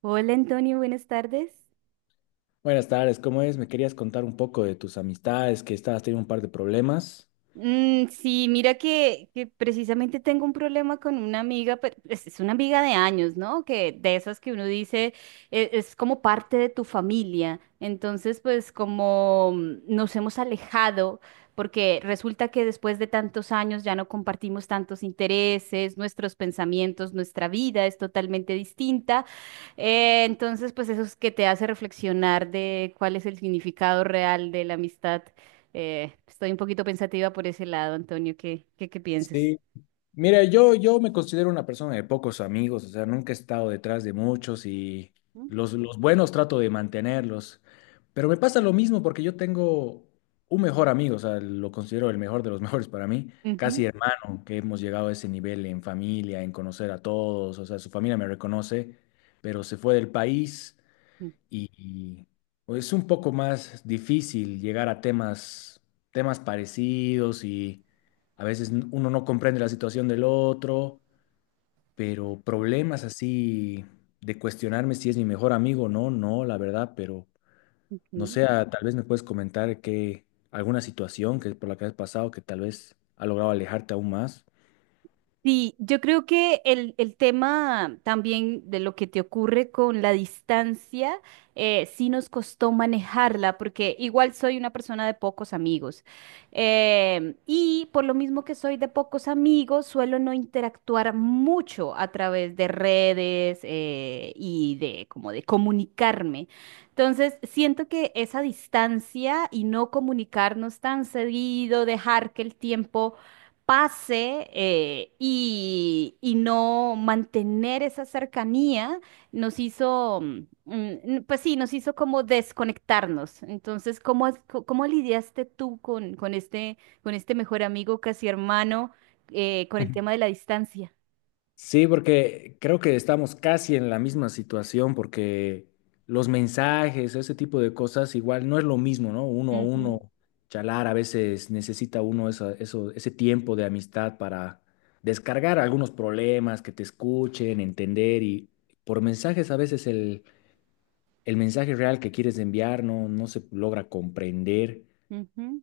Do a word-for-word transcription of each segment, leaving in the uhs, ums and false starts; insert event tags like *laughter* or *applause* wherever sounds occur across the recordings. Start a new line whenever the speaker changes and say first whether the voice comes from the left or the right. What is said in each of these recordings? right: Hola Antonio, buenas tardes.
left: Buenas tardes, ¿cómo es? Me querías contar un poco de tus amistades, que estabas teniendo un par de problemas.
right: Mm, sí, mira que, que precisamente tengo un problema con una amiga, pero es es una amiga de años, ¿no? Que de esas que uno dice e- es, como parte de tu familia. Entonces, pues como mm, nos hemos alejado, porque resulta que después de tantos años ya no compartimos tantos intereses, nuestros pensamientos, nuestra vida es totalmente distinta. Eh, entonces, pues eso es que te hace reflexionar de cuál es el significado real de la amistad. Eh, estoy un poquito pensativa por ese lado, Antonio. ¿Qué, qué, qué piensas?
left: Sí. Mira, yo, yo me considero una persona de pocos amigos, o sea, nunca he estado detrás de muchos y
right: ¿Mm?
left: los, los buenos trato de mantenerlos, pero me pasa lo mismo porque yo tengo un mejor amigo, o sea, lo considero el mejor de los *laughs* mejores para mí,
right: Ujú,
left: casi hermano, que hemos llegado a ese nivel en familia, en conocer a todos, o sea, su familia me reconoce, pero se fue del país. y, y, pues, es un poco más difícil llegar a temas, temas parecidos y a veces n- uno no comprende la situación del otro, pero problemas así de cuestionarme si es mi mejor amigo o no, no, la verdad, pero no
right: ujú.
left: sé, ah, tal vez me puedes comentar que alguna situación que por la que has pasado que tal vez ha logrado alejarte aún más.
right: Sí, yo creo que el, el tema también de lo que te ocurre con la distancia, eh, sí nos costó manejarla, porque igual soy una persona de pocos amigos. Em, y por lo mismo que soy de pocos amigos, suelo no interactuar mucho a través de redes, eh, y de como de comunicarme. Entonces, siento que esa distancia y no comunicarnos tan seguido, dejar que el tiempo pase eh, y, y no mantener esa cercanía nos hizo, mm, mm, pues sí, nos hizo como desconectarnos. Entonces, ¿cómo, has- co- cómo lidiaste tú con, con este, con este mejor amigo, casi hermano, eh, con el tema de la distancia?
left: Sí, porque creo que estamos casi en la misma situación, porque los mensajes, ese tipo de cosas, igual no es lo mismo, ¿no? Uno a
right: Ujú,
left: uno, charlar, a veces necesita uno esa- eso, ese tiempo de amistad para descargar algunos problemas, que te escuchen, entender, y por mensajes a veces el, el mensaje real que quieres enviar no, no se logra comprender.
right: ujú,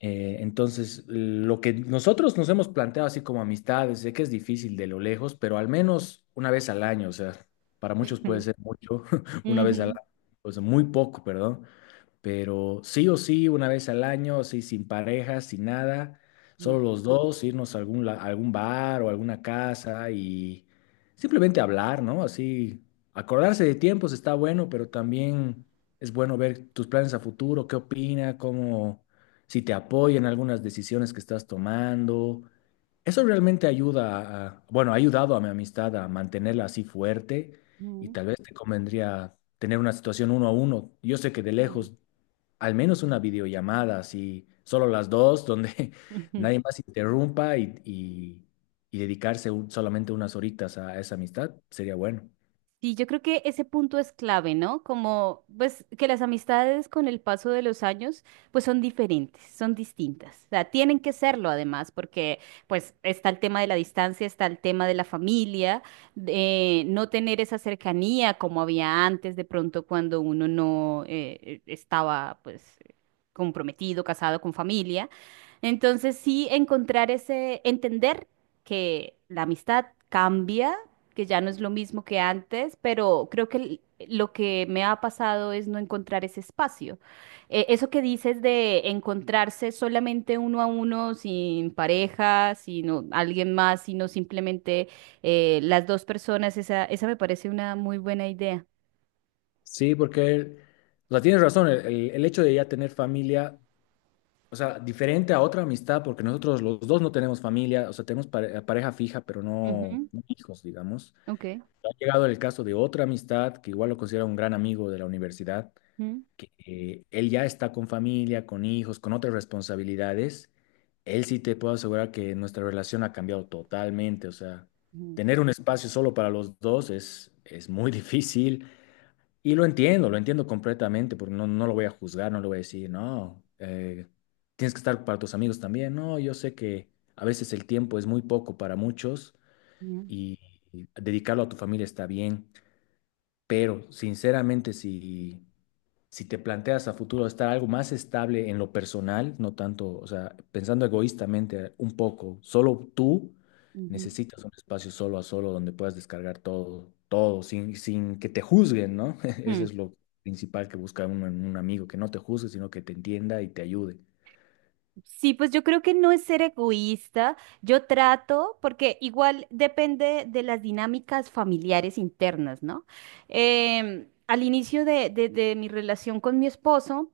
left: Eh, entonces, lo que nosotros nos hemos planteado así como amistades, sé que es difícil de lo lejos, pero al menos una vez al año, o sea, para muchos puede ser
right: *laughs*
left: mucho, *laughs* una vez al
right: ujú,
left: año, o sea, muy poco, perdón, pero sí o sí, una vez al año, así sin pareja, sin nada, solo los dos, irnos a algún, la- a algún bar o alguna casa y simplemente hablar, ¿no? Así, acordarse de tiempos está bueno, pero también es bueno ver tus planes a futuro, qué opina, cómo, si te apoya en algunas decisiones que estás tomando. Eso realmente ayuda a, bueno, ha ayudado a mi amistad a mantenerla así fuerte, y
right: ujú,
left: tal vez te convendría tener una situación uno a uno. Yo sé que de
right: ujú,
left: lejos, al menos una videollamada, así, solo las dos, donde
right: ujú,
left: *laughs*
right: ujú.
left: nadie más interrumpa y, y- y dedicarse un- solamente unas horitas a esa amistad, sería bueno.
right: Sí, yo creo que ese punto es clave, ¿no? Como, pues, que las amistades con el paso de los años, pues son diferentes, son distintas. O sea, tienen que serlo además, porque, pues, está el tema de la distancia, está el tema de la familia, de no tener esa cercanía como había antes, de pronto cuando uno no eh, estaba, pues, comprometido, casado con familia. Entonces, sí, encontrar ese, entender que la amistad cambia, que ya no es lo mismo que antes, pero creo que l- lo que me ha pasado es no encontrar ese espacio. Eh, eso que dices de encontrarse solamente uno a uno, sin pareja, sino alguien más, sino simplemente eh, las dos personas, esa, esa me parece una muy buena idea.
left: Sí, porque, o sea, tienes razón, el, el- el hecho de ya tener familia, o sea, diferente a otra amistad, porque nosotros los dos no tenemos familia, o sea, tenemos pare- pareja fija, pero no,
right: Ujú,
left: no hijos, digamos.
right: ok.
left: Ha llegado el caso de otra amistad, que igual lo considero un gran amigo de la universidad
right: Ujú,
left: que eh, él ya está con familia, con hijos, con otras responsabilidades, él sí te puedo asegurar que nuestra relación ha cambiado totalmente. O sea, tener un espacio solo para los dos es, es muy *laughs* difícil y lo entiendo, lo entiendo completamente, porque no, no lo voy a juzgar, no le voy a decir, no, eh, tienes que estar para tus amigos también. No, yo sé que a veces el tiempo es muy poco para muchos,
right: ujú,
left: y y dedicarlo a tu familia está bien, pero sinceramente si si te planteas a futuro estar algo más estable en lo personal, no tanto, o sea, pensando egoístamente un poco, solo tú
right: ujú,
left: necesitas un espacio solo a solo donde puedas descargar todo, todo, sin, sin que te juzguen, ¿no? *laughs* Ese
right: ujú.
left: es lo principal que busca uno en un amigo, que no te juzgue, sino que te entienda y te ayude.
right: Sí, pues yo creo que no es ser egoísta. Yo trato, porque igual depende de las dinámicas familiares internas, ¿no? Em, al inicio de, de- de mi relación con mi esposo,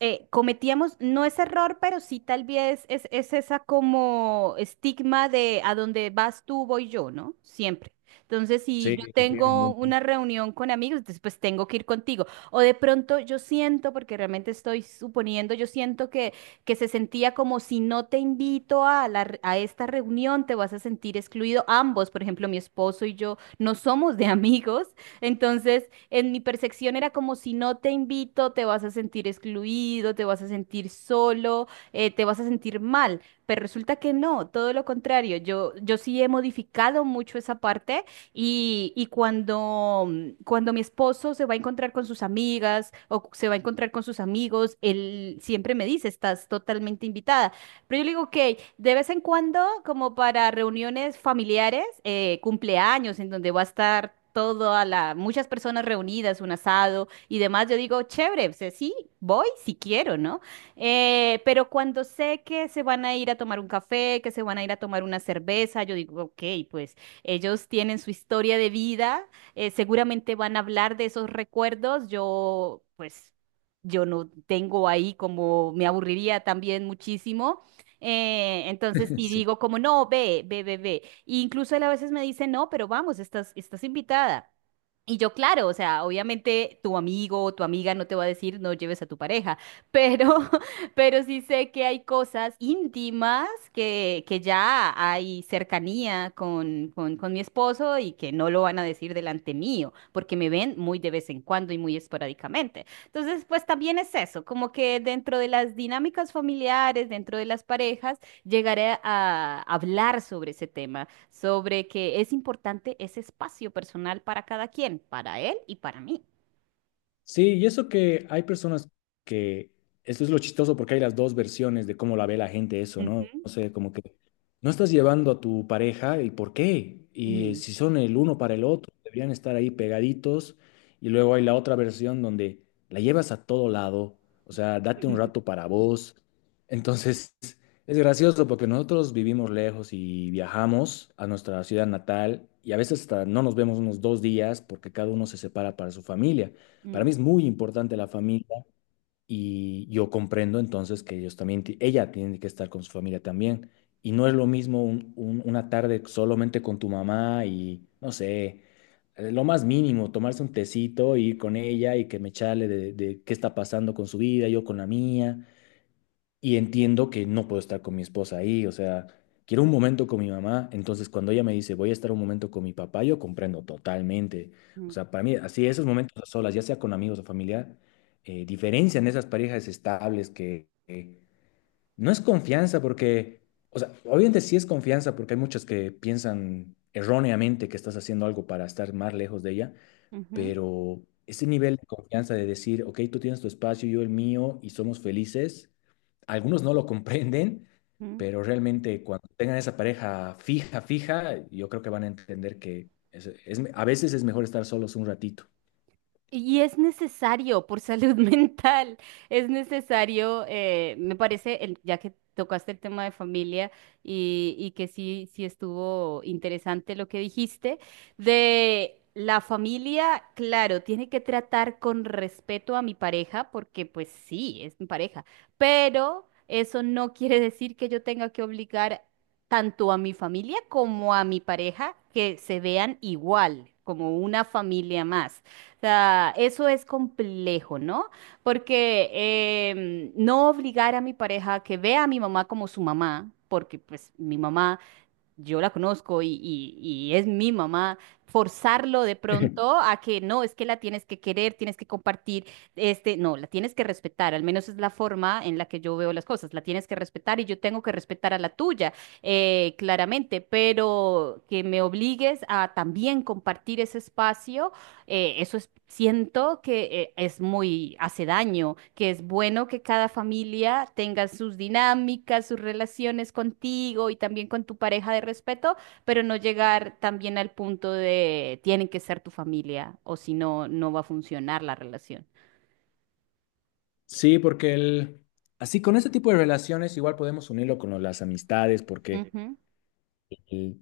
right: eh, cometíamos, no es error, pero sí tal vez es, es esa como estigma de a donde vas tú, voy yo, ¿no? Siempre. Entonces, si yo
left: Sí, es bien,
right: tengo
left: bien.
right: una reunión con amigos, entonces, pues tengo que ir contigo. O de pronto yo siento, porque realmente estoy suponiendo, yo siento que que se sentía como si no te invito a la re- a esta reunión, te vas a sentir excluido. Ambos, por ejemplo, mi esposo y yo, no somos de *laughs* amigos, entonces en mi percepción era como si no te invito, te vas a sentir excluido, te vas a sentir solo, eh, te vas a sentir mal. Pero resulta que no, todo lo contrario. Yo, yo sí he modificado mucho esa parte y, y cuando, mm, cuando mi esposo se va a encontrar con sus amigas o se va a encontrar con sus amigos, él siempre me dice, estás totalmente invitada. Pero yo le digo, ok, de vez en cuando, como para reuniones familiares, eh, cumpleaños, en donde va a estar toda la, muchas personas reunidas, un asado y demás, yo digo, chévere, o sea, sí, voy si quiero, ¿no? Eh, pero cuando sé que se van a ir a tomar un café, que se van a ir a tomar una cerveza, yo digo, ok, pues ellos tienen su historia de vida, eh, seguramente van a hablar de esos recuerdos. Yo, pues, yo no tengo ahí como me aburriría también muchísimo. Eh, entonces,
left: *laughs*
right: sí
left: Sí.
right: digo como, no, ve, ve, ve, ve. E incluso él a veces me dice, no, pero vamos, estás, estás invitada. Y yo, claro, o sea, obviamente tu amigo o tu amiga no te va a decir no lleves a tu pareja, *laughs* pero pero sí sé que hay cosas íntimas que, que ya hay cercanía con, con, con mi esposo y que no lo van a decir delante mío, porque me ven muy de vez en cuando y muy esporádicamente. Entonces, pues también es eso, como que dentro de las dinámicas familiares, dentro de las parejas, llegaré a hablar sobre ese tema, sobre que es importante ese espacio personal para cada quien, para él y para mí.
left: Sí, y eso que hay personas que, esto es lo chistoso porque hay las dos versiones de cómo la ve la gente eso, ¿no?
right: Ujú.
left: O sea, como que no estás llevando a tu pareja y por qué, y eh,
right: Mm.
left: si son el uno para el otro, deberían estar ahí pegaditos, y luego hay la otra versión donde la llevas a todo lado, o sea, date un rato
right: *laughs*
left: para vos. Entonces, *laughs* es gracioso porque nosotros vivimos lejos y viajamos a nuestra ciudad natal y a veces hasta no nos vemos unos dos días porque cada uno se separa para su familia. Para
right: Mm.
left: mí es muy importante la familia y yo comprendo entonces que ellos también, ti- ella tiene que estar con su familia también. Y no es lo mismo un- un- una tarde solamente con tu mamá y, no sé, eh, lo más mínimo, tomarse un tecito, ir con ella y que me charle de, de qué está pasando con su vida, yo con la mía y entiendo que no puedo estar con mi esposa ahí, o sea, quiero un momento con mi mamá, entonces cuando ella me dice, voy a estar un momento con mi papá, yo comprendo totalmente. O
right: Mm.
left: sea, para mí, así esos momentos a solas, ya sea con amigos o familia, eh, diferencian esas parejas estables que que no es confianza porque, o sea, obviamente sí es confianza porque hay muchas que piensan erróneamente que estás haciendo algo para estar más lejos de ella,
right: Ujú.
left: pero ese nivel de confianza de decir, ok, tú tienes tu espacio, yo el mío y somos felices, algunos no lo comprenden,
right: Ujú.
left: pero realmente cuando tengan esa pareja fija, fija, yo creo que van a entender que es- es- a veces es mejor estar solos un ratito.
right: Y es necesario por salud *laughs* mental, es necesario, eh, me parece, el- ya que tocaste el tema de familia y, y que sí, sí estuvo interesante lo que dijiste, de la familia, claro, tiene que tratar con respeto a mi pareja, porque pues sí, es mi pareja, pero eso no quiere decir que yo tenga que obligar tanto a mi familia como a mi pareja que se vean igual, como una familia más sea, eso es complejo, ¿no? Porque em, no obligar a mi pareja a que vea a mi mamá como su mamá, porque pues mi mamá, yo la conozco y, y- y es mi mamá, forzarlo de pronto
left: *laughs*
right: a que no, es que la tienes que querer, tienes que compartir, este, no, la tienes que respetar, al menos es la forma en la que yo veo las cosas, la tienes que respetar y yo tengo que respetar a la tuya, eh, claramente, pero que me obligues a también compartir ese espacio eh, eso es, siento que eh, es muy, hace daño, que es bueno que cada familia tenga sus dinámicas, sus relaciones contigo y también con tu pareja de respeto, pero no llegar también al punto de tienen que ser tu familia o si no, no va a funcionar la relación.
left: Sí, porque el, así con este tipo de relaciones igual podemos unirlo con lo- las amistades, porque
right: Ujú,
left: el-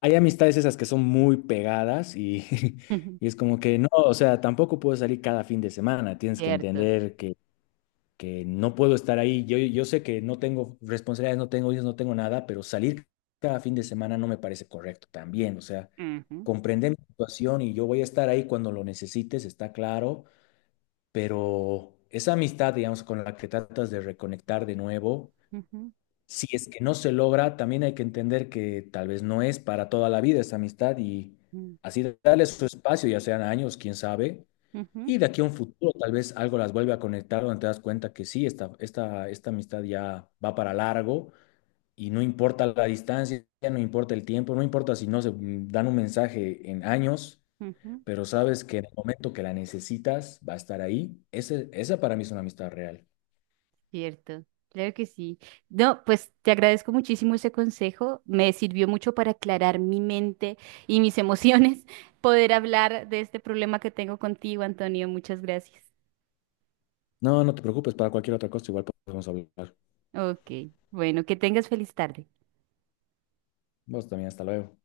left: hay amistades esas que son muy pegadas y,
right: ujú,
left: *laughs* y es como que no, o sea, tampoco puedes salir cada fin de semana, tienes que
right: cierto.
left: entender que no puedo estar ahí. Yo, yo sé que no tengo responsabilidades, no tengo hijos, no tengo nada, pero salir cada fin de semana no me parece correcto también. O sea,
right: Ujú,
left: comprender mi situación y yo voy a estar ahí cuando lo necesites, está claro, pero esa amistad, digamos, con la que tratas de reconectar de nuevo,
right: ujú,
left: si es que no se logra, también hay que entender que tal vez no es para toda la vida esa amistad, y
right: ujú,
left: así darle su espacio, ya sean años, quién sabe,
right: ujú,
left: y de aquí a un futuro tal vez algo las vuelve a conectar donde te das cuenta que sí, esta, esta, esta amistad ya va para largo y no importa la distancia, no importa el tiempo, no importa si no se mm, dan un mensaje en años,
right: ujú.
left: pero sabes que en el momento que la necesitas va a estar ahí. Ese, esa para mí es una amistad real.
right: Cierto, claro que sí. No, pues te agradezco muchísimo ese consejo. Me sirvió mucho para aclarar mi mente y mis emociones, *laughs* poder hablar de este problema que tengo contigo, Antonio. Muchas gracias.
left: No, no te preocupes, para cualquier otra cosa igual podemos hablar.
right: Ok, bueno, que tengas feliz tarde.
left: Vos también, hasta luego.